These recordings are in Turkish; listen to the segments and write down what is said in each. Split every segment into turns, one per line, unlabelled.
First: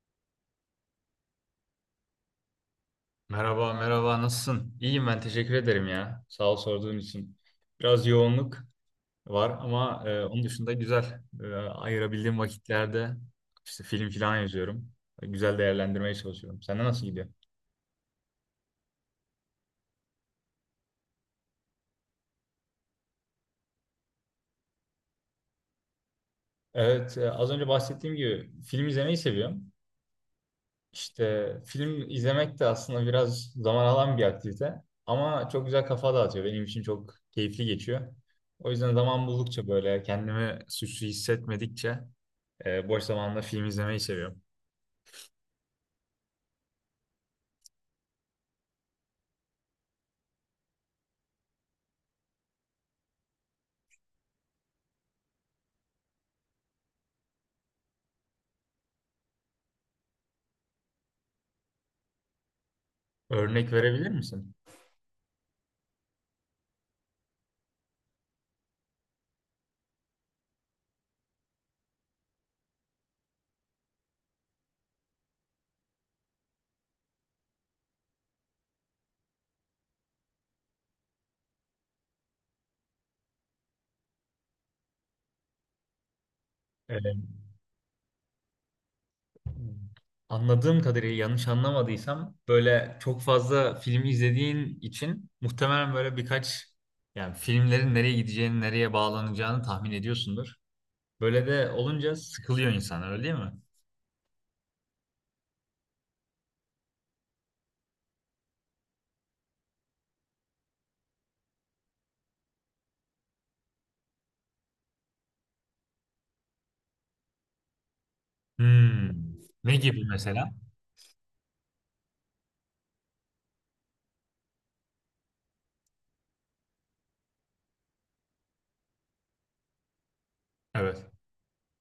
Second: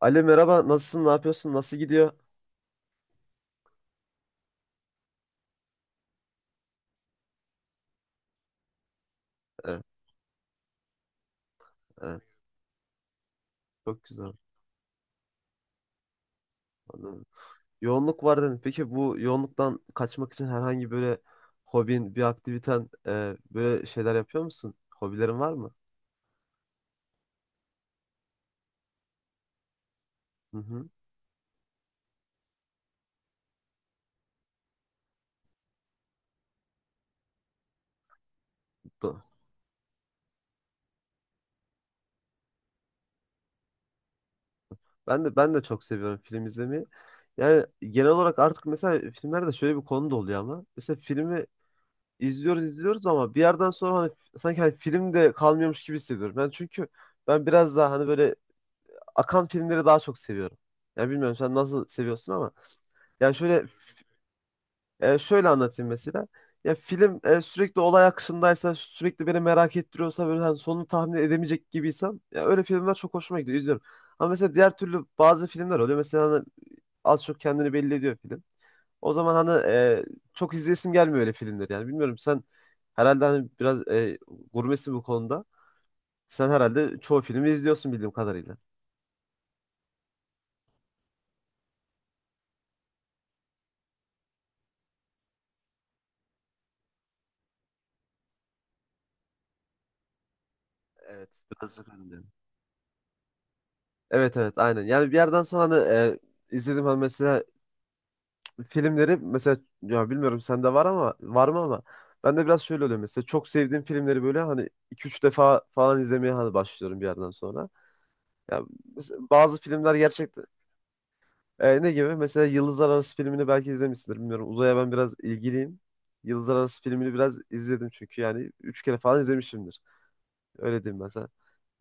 Ali merhaba, nasılsın, ne yapıyorsun, nasıl gidiyor?
Merhaba, merhaba. Nasılsın? İyiyim ben. Teşekkür ederim ya. Sağ ol sorduğun için. Biraz yoğunluk var
Evet,
ama onun dışında güzel.
evet,
Ayırabildiğim vakitlerde işte
çok
film
güzel.
falan yazıyorum. Güzel değerlendirmeye çalışıyorum. Sende nasıl
Anladım.
gidiyor?
Yoğunluk var dedin. Peki bu yoğunluktan kaçmak için herhangi böyle hobin, bir aktiviten, böyle şeyler yapıyor musun? Hobilerin var mı?
Evet, az önce bahsettiğim gibi film izlemeyi seviyorum.
Hı hı.
İşte film izlemek de aslında biraz zaman alan bir aktivite. Ama çok güzel kafa dağıtıyor. Benim için çok keyifli geçiyor. O yüzden
Do-
zaman buldukça böyle kendimi suçlu hissetmedikçe boş zamanında film izlemeyi seviyorum.
ben de çok seviyorum film izlemeyi. Yani genel olarak artık mesela filmlerde şöyle bir konu da oluyor ama mesela filmi izliyoruz ama bir yerden sonra hani sanki hani film de kalmıyormuş gibi hissediyorum. Çünkü ben biraz daha hani böyle akan filmleri daha çok seviyorum. Ya bilmiyorum sen nasıl seviyorsun ama yani şöyle
Örnek verebilir misin?
e, şöyle anlatayım mesela. Ya film sürekli olay akışındaysa, sürekli beni merak ettiriyorsa böyle hani sonunu tahmin edemeyecek gibiysem ya öyle filmler çok hoşuma gidiyor, izliyorum. Ama mesela diğer türlü bazı filmler oluyor. Mesela hani az çok kendini belli ediyor film. O zaman hani çok izleyesim gelmiyor öyle filmleri yani. Bilmiyorum sen herhalde hani biraz gurmesin bu konuda. Sen herhalde çoğu
Ee,
filmi izliyorsun bildiğim kadarıyla.
Anladığım kadarıyla, yanlış anlamadıysam, böyle çok fazla film izlediğin için muhtemelen böyle birkaç, yani filmlerin nereye gideceğini, nereye bağlanacağını tahmin ediyorsundur.
Evet,
Böyle de
birazcık
olunca
öyle.
sıkılıyor insan, öyle değil mi?
Evet evet aynen. Yani bir yerden sonra hani izledim hani mesela filmleri mesela ya bilmiyorum sende var ama var mı ama ben de biraz şöyle oluyor mesela çok sevdiğim filmleri böyle hani iki üç defa falan izlemeye hani başlıyorum bir yerden sonra. Ya
Hmm.
mesela bazı
Ne
filmler
gibi
gerçekten
mesela?
ne gibi? Mesela Yıldızlar Arası filmini belki izlemişsindir bilmiyorum. Uzaya ben biraz ilgiliyim. Yıldızlar Arası filmini biraz izledim çünkü yani 3 kere falan izlemişimdir. Öyle diyeyim
Evet.
ben sana.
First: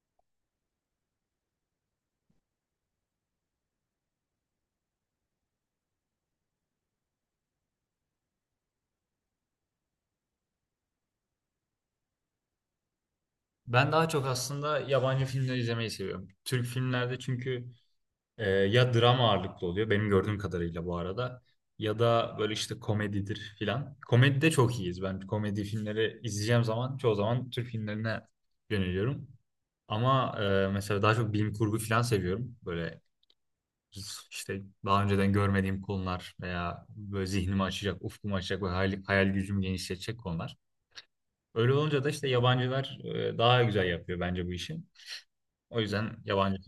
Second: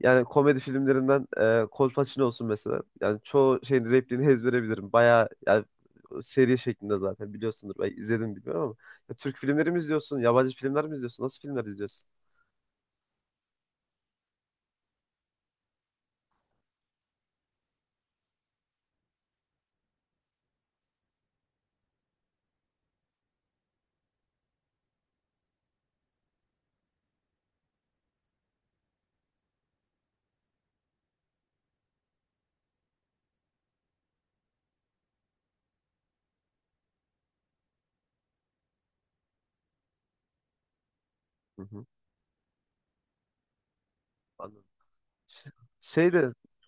Yani komedi filmlerinden Kolpaçino olsun mesela. Yani çoğu şeyin repliğini ezbere bilirim. Bayağı yani seri şeklinde zaten biliyorsundur. Belki izledin bilmiyorum ama. Ya, Türk filmleri mi izliyorsun? Yabancı filmler mi izliyorsun? Nasıl filmler izliyorsun?
Ben daha çok aslında yabancı filmler izlemeyi seviyorum. Türk filmlerde çünkü ya drama ağırlıklı oluyor benim gördüğüm kadarıyla bu arada. Ya da böyle işte komedidir filan. Komedide çok iyiyiz. Ben komedi filmleri izleyeceğim zaman çoğu zaman Türk filmlerine yöneliyorum. Ama mesela daha çok bilim kurgu filan seviyorum. Böyle işte daha önceden görmediğim konular veya böyle zihnimi açacak, ufkumu açacak ve hayal, hayal gücümü genişletecek konular.
Hı
Öyle
hı,
olunca da işte yabancılar daha güzel yapıyor bence bu
anladım.
işi.
Ş-
O
Şey
yüzden
de
yabancı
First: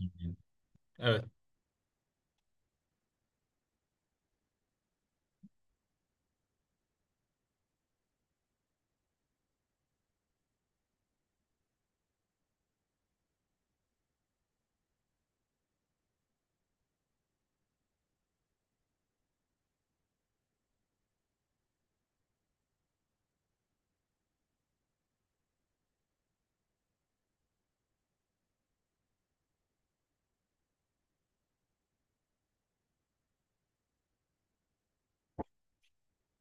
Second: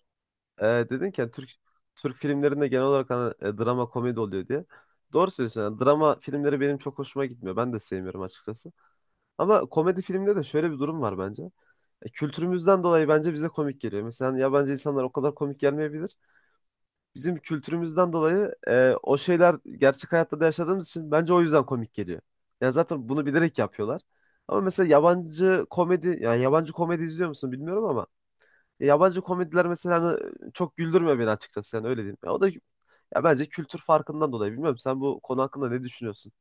e, dedin ki
film.
yani Türk filmlerinde genel olarak hani, drama komedi oluyor diye. Doğru söylüyorsun. Yani drama filmleri benim çok hoşuma gitmiyor. Ben de sevmiyorum açıkçası. Ama komedi filmde de şöyle bir durum var bence. Kültürümüzden dolayı bence bize komik geliyor. Mesela hani yabancı insanlar o kadar komik gelmeyebilir. Bizim kültürümüzden dolayı o şeyler gerçek hayatta da yaşadığımız için bence o yüzden komik geliyor. Yani zaten bunu bilerek yapıyorlar. Ama mesela yabancı komedi, yani yabancı komedi izliyor musun bilmiyorum ama ya yabancı komediler mesela hani çok güldürmüyor beni açıkçası yani öyle diyeyim. Ya o da ya bence kültür farkından dolayı bilmiyorum. Sen bu konu hakkında ne düşünüyorsun?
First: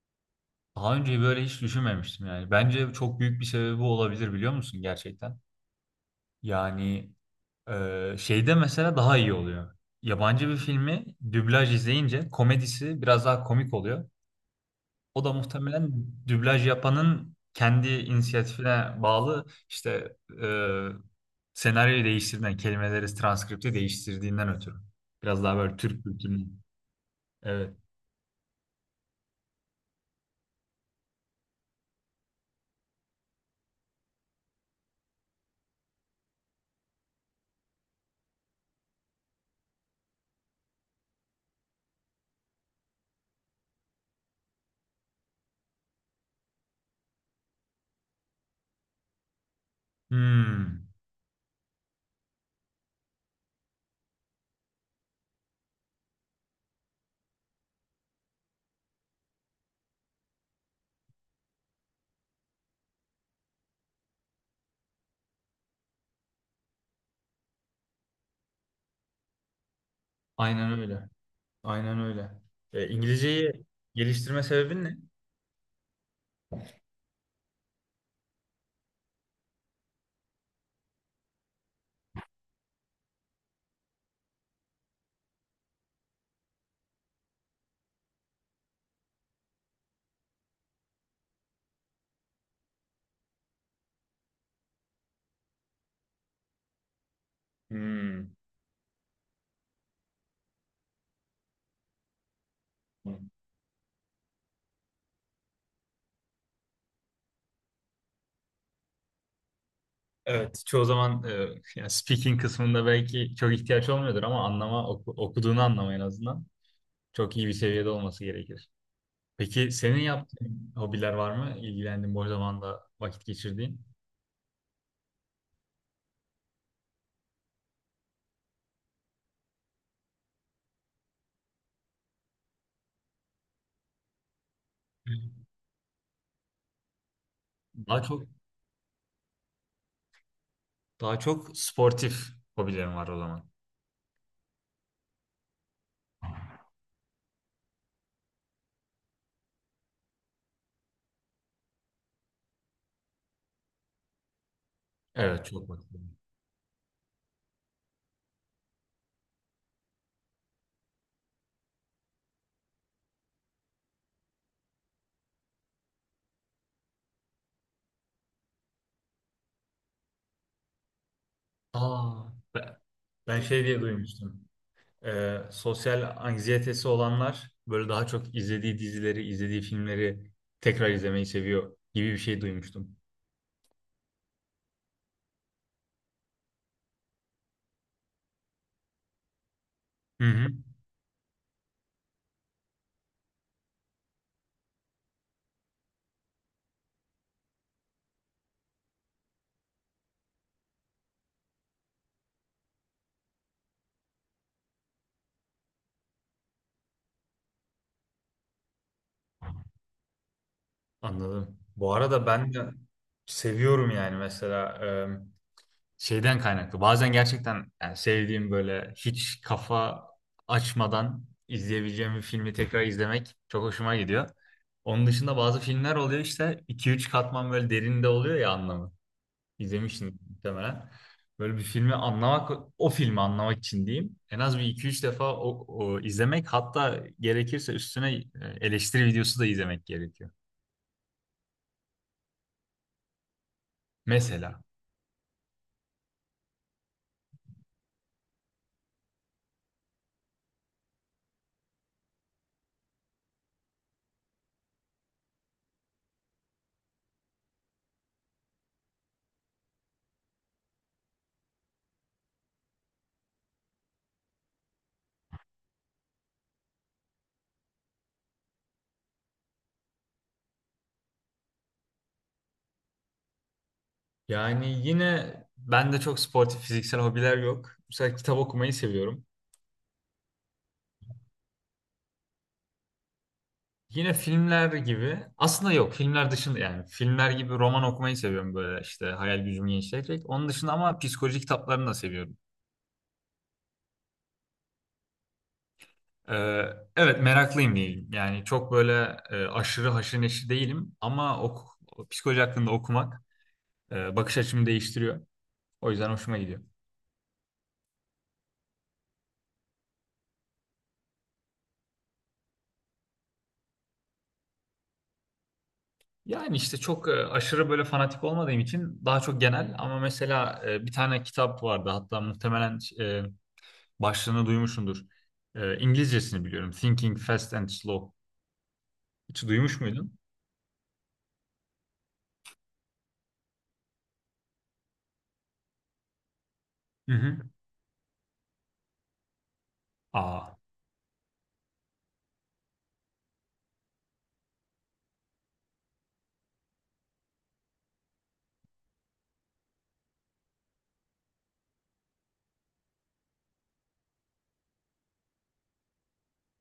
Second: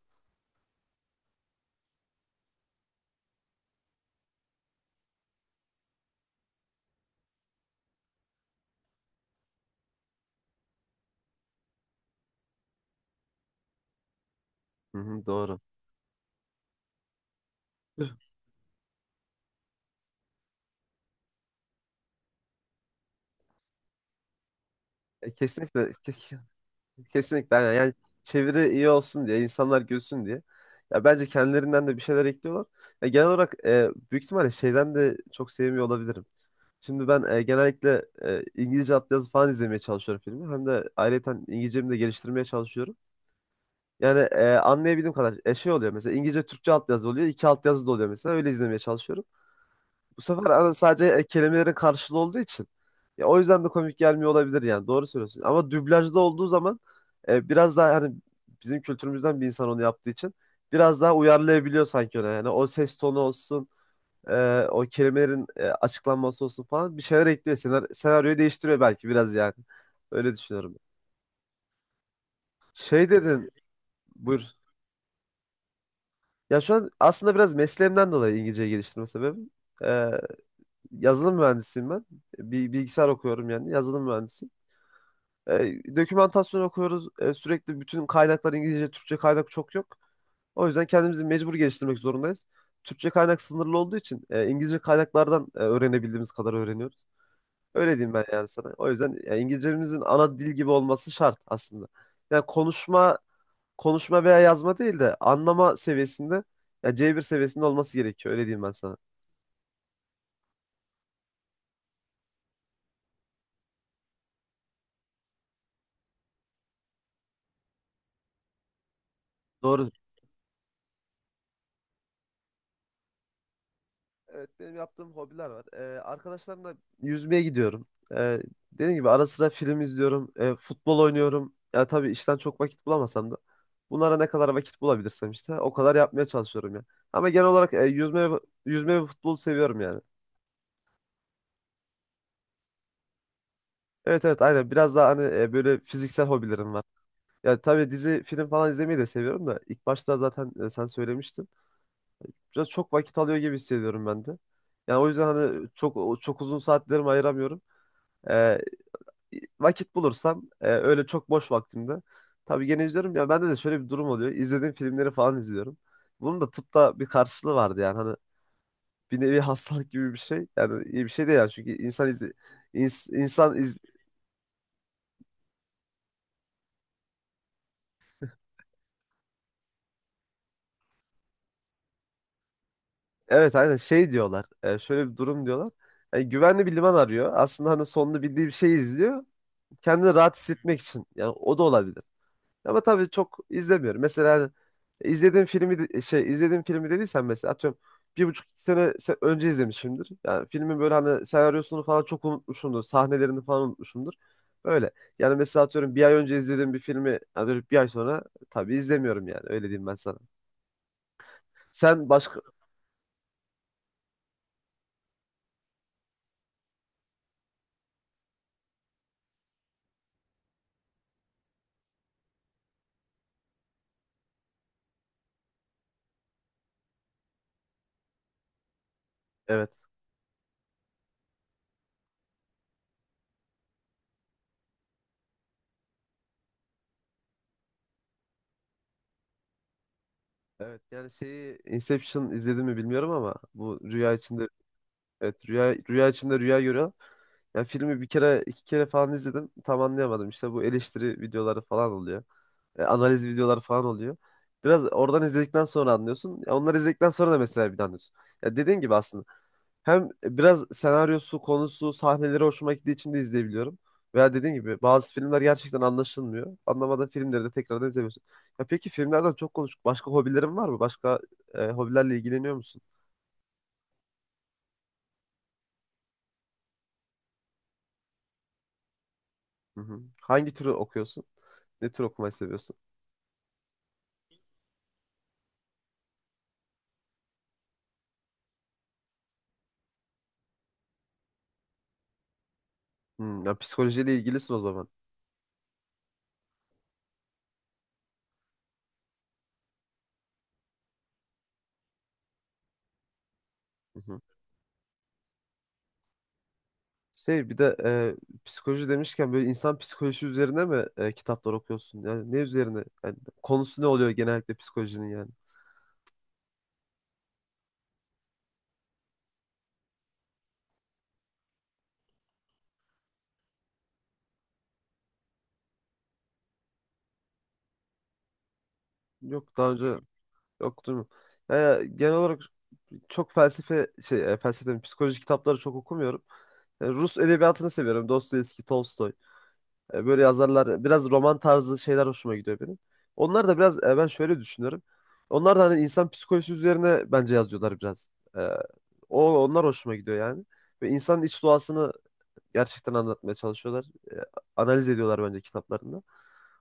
Daha önce böyle hiç düşünmemiştim yani. Bence çok büyük bir sebebi olabilir biliyor musun gerçekten? Yani şeyde mesela daha iyi oluyor. Yabancı bir filmi dublaj izleyince komedisi biraz daha komik oluyor.
Hı
O
hı,
da
doğru.
muhtemelen dublaj yapanın kendi inisiyatifine bağlı işte senaryoyu değiştirdiğinden, kelimeleri, transkripti değiştirdiğinden ötürü.
E,
Biraz daha böyle
kesinlikle
Türk
ke-
kültürünün.
Kesinlikle aynen.
Evet.
Yani çeviri iyi olsun diye, insanlar gülsün diye. Ya bence kendilerinden de bir şeyler ekliyorlar. Ya genel olarak büyük ihtimalle şeyden de çok sevmiyor olabilirim. Şimdi ben genellikle İngilizce altyazı falan izlemeye çalışıyorum filmi. Hem de ayrıca İngilizcemi de geliştirmeye çalışıyorum. Yani anlayabildiğim kadar şey oluyor mesela İngilizce Türkçe altyazı oluyor. İki altyazı da oluyor mesela öyle izlemeye çalışıyorum. Bu sefer
Hmm,
sadece kelimelerin karşılığı olduğu için. Ya o yüzden de komik gelmiyor olabilir yani. Doğru söylüyorsun. Ama dublajda olduğu zaman biraz daha hani bizim kültürümüzden bir insan onu yaptığı için biraz daha uyarlayabiliyor sanki ona. Yani o ses tonu olsun, o kelimelerin açıklanması olsun falan bir şeyler ekliyor. Senaryoyu değiştiriyor belki biraz yani. Öyle düşünüyorum.
aynen öyle. Aynen öyle.
Şey dedin,
İngilizceyi geliştirme
buyur.
sebebin ne?
Ya şu an aslında biraz mesleğimden dolayı İngilizce geliştirme sebebim. E, Yazılım mühendisiyim ben. Bir bilgisayar okuyorum yani yazılım mühendisi. Dokümantasyon okuyoruz. Sürekli bütün kaynaklar İngilizce, Türkçe kaynak çok yok. O yüzden kendimizi mecbur geliştirmek zorundayız. Türkçe kaynak sınırlı olduğu için İngilizce kaynaklardan öğrenebildiğimiz kadar öğreniyoruz. Öyle diyeyim ben
Hmm.
yani sana. O yüzden ya, İngilizcemizin ana dil gibi olması şart aslında. Yani konuşma veya yazma değil de anlama seviyesinde ya C1 seviyesinde olması gerekiyor. Öyle diyeyim ben sana.
Evet, çoğu zaman yani speaking kısmında belki çok ihtiyaç olmuyordur ama anlama okuduğunu anlama en azından çok iyi bir seviyede olması gerekir. Peki
Doğru.
senin yaptığın hobiler var mı? İlgilendiğin boş zamanda vakit geçirdiğin?
Evet benim yaptığım hobiler var. Arkadaşlarımla yüzmeye gidiyorum. Dediğim gibi ara sıra film izliyorum. Futbol oynuyorum. Ya tabii işten çok vakit bulamasam da bunlara ne kadar vakit bulabilirsem işte o kadar yapmaya çalışıyorum ya. Ama genel olarak
Daha çok
yüzme ve futbolu seviyorum yani.
daha çok sportif hobilerim var o zaman.
Evet evet aynen biraz daha hani böyle fiziksel hobilerim var. Yani tabii dizi film falan izlemeyi de seviyorum da ilk başta zaten sen söylemiştin. Biraz çok vakit alıyor gibi hissediyorum ben de. Yani o yüzden
Evet,
hani
çok vakit.
çok çok uzun saatlerimi ayıramıyorum. Ee, Vakit bulursam öyle çok boş vaktimde tabii gene izliyorum ya bende de şöyle bir durum oluyor. İzlediğim filmleri falan izliyorum. Bunun da tıpta bir karşılığı vardı yani hani bir nevi hastalık gibi bir şey. Yani iyi bir şey değil yani çünkü insan
Aa,
izle,
ben,
ins-
ben
insan
şey
iz,
diye duymuştum. Sosyal anksiyetesi olanlar böyle daha çok izlediği dizileri, izlediği filmleri tekrar izlemeyi seviyor gibi bir şey duymuştum.
evet aynen şey diyorlar. Şöyle bir durum diyorlar. Yani güvenli bir liman arıyor. Aslında hani sonunu bildiği bir şey izliyor. Kendini
Hı
rahat
hı.
hissetmek için. Yani o da olabilir. Ama tabii çok izlemiyorum. Mesela şey izlediğim filmi dediysen mesela atıyorum bir buçuk iki önce izlemişimdir. Yani filmin böyle hani senaryosunu falan çok unutmuşumdur. Sahnelerini falan unutmuşumdur. Öyle. Yani mesela atıyorum bir ay önce izlediğim bir filmi yani dönüp bir ay sonra tabii izlemiyorum yani. Öyle diyeyim ben sana.
Anladım. Bu
Sen
arada
başka...
ben de seviyorum yani mesela şeyden kaynaklı. Bazen gerçekten yani sevdiğim böyle hiç kafa açmadan izleyebileceğim bir filmi tekrar izlemek çok hoşuma gidiyor. Onun dışında bazı filmler oluyor işte iki üç katman böyle derinde oluyor ya anlamı.
Evet.
İzlemişsin muhtemelen. Böyle bir filmi anlamak, o filmi anlamak için diyeyim. En az bir iki üç defa o izlemek, hatta gerekirse üstüne eleştiri videosu da izlemek gerekiyor.
Evet yani şeyi Inception izledin mi bilmiyorum ama bu rüya içinde.
Mesela.
Evet rüya içinde rüya görüyorlar. Ya filmi bir kere iki kere falan izledim. Tam anlayamadım. İşte bu eleştiri videoları falan oluyor. Analiz videoları falan oluyor. Biraz oradan izledikten sonra anlıyorsun. Ya onları izledikten sonra da mesela bir de anlıyorsun. Ya dediğin gibi aslında hem biraz senaryosu, konusu, sahneleri hoşuma gittiği için de izleyebiliyorum. Veya dediğin gibi bazı filmler gerçekten anlaşılmıyor. Anlamadığın filmleri de tekrardan izlemiyorsun. Ya peki filmlerden çok konuştuk. Başka hobilerin var mı? Başka hobilerle ilgileniyor musun?
Yani yine bende çok sportif fiziksel hobiler yok. Mesela kitap okumayı seviyorum.
Hı hı. Hangi türü okuyorsun? Ne tür okumayı seviyorsun?
Yine filmler gibi aslında, yok, filmler dışında yani filmler gibi roman okumayı seviyorum böyle işte hayal gücümü genişletecek. Onun dışında ama psikoloji kitaplarını da seviyorum.
Hmm, ya psikolojiyle ilgilisin o zaman.
Ee, evet, meraklıyım diyeyim. Yani çok böyle aşırı haşır neşir değilim ama psikoloji hakkında okumak
Hı hı.
bakış açımı değiştiriyor. O yüzden hoşuma gidiyor.
Şey bir de psikoloji demişken böyle insan psikolojisi üzerine mi kitaplar okuyorsun? Yani ne üzerine? Yani konusu ne oluyor genellikle psikolojinin yani?
Yani işte çok aşırı böyle fanatik olmadığım için daha çok genel ama mesela bir tane kitap vardı hatta muhtemelen başlığını duymuşsundur. İngilizcesini biliyorum. Thinking Fast and Slow. Hiç
Yok daha
duymuş
önce
muydun?
okudum mu? Ya genel olarak çok felsefe mi, psikoloji kitapları çok okumuyorum. Yani
Hı
Rus
hı.
edebiyatını seviyorum. Dostoyevski, Tolstoy. Böyle
Aa,
yazarlar biraz roman tarzı şeyler hoşuma gidiyor benim. Onlar da biraz ben şöyle düşünüyorum. Onlar da hani insan psikolojisi üzerine bence yazıyorlar biraz. E, o Onlar hoşuma gidiyor yani. Ve insanın iç doğasını gerçekten anlatmaya çalışıyorlar. E, Analiz ediyorlar bence kitaplarında.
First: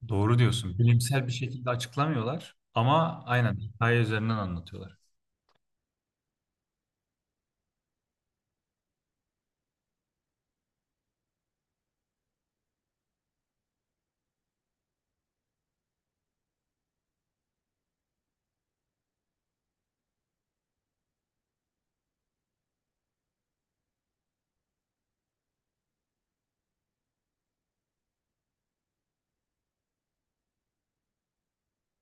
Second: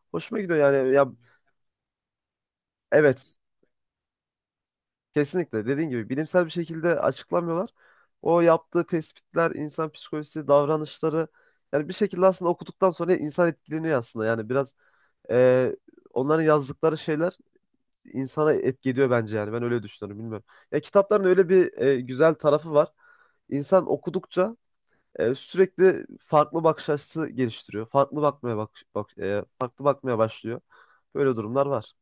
doğru
Hoşuma gidiyor
diyorsun.
yani. Ya
Bilimsel bir şekilde açıklamıyorlar ama
evet,
aynen hikaye üzerinden anlatıyorlar.
kesinlikle dediğin gibi bilimsel bir şekilde açıklamıyorlar. O yaptığı tespitler, insan psikolojisi, davranışları yani bir şekilde aslında okuduktan sonra insan etkileniyor aslında. Yani biraz Ee, onların yazdıkları şeyler insana etki ediyor bence yani. Ben öyle düşünüyorum bilmiyorum. Ya kitapların öyle bir güzel tarafı var. İnsan okudukça sürekli farklı bakış açısı geliştiriyor. Farklı bakmaya bak, bak e, farklı bakmaya başlıyor. Böyle durumlar var.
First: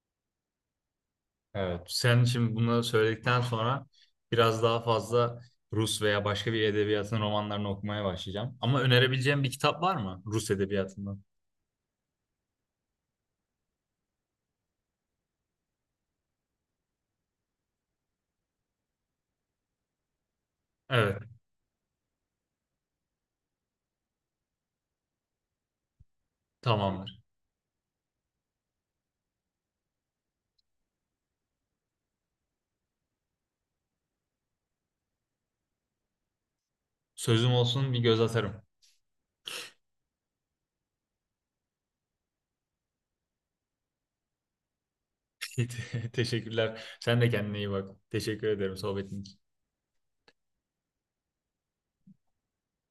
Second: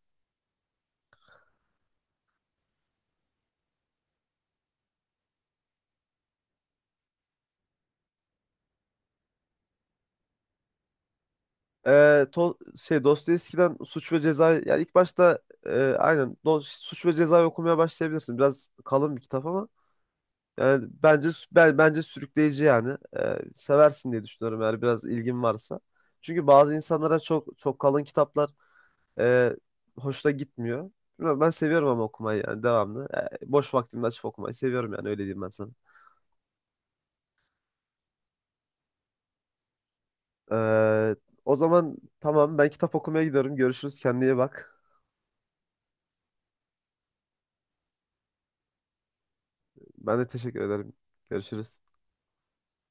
Evet. Sen şimdi bunları söyledikten sonra biraz daha fazla Rus veya başka bir edebiyatın romanlarını okumaya başlayacağım. Ama önerebileceğim bir kitap var mı Rus edebiyatından?
Şey Dostoyevski'den Suç ve Ceza yani ilk başta Suç ve Ceza'yı okumaya başlayabilirsin. Biraz kalın bir kitap ama yani
Evet,
bence bence sürükleyici yani. Seversin diye düşünüyorum eğer biraz ilgin varsa. Çünkü bazı insanlara
tamamdır.
çok çok kalın kitaplar e, hoşuna gitmiyor. Bilmiyorum, ben seviyorum ama okumayı yani devamlı. Boş vaktimde açıp okumayı seviyorum yani öyle diyeyim ben sana.
Sözüm olsun bir göz atarım.
Ee, O zaman tamam ben kitap okumaya gidiyorum. Görüşürüz, kendine iyi bak.
Teşekkürler. Sen de kendine iyi bak. Teşekkür ederim sohbetin için.
Ben de teşekkür ederim. Görüşürüz.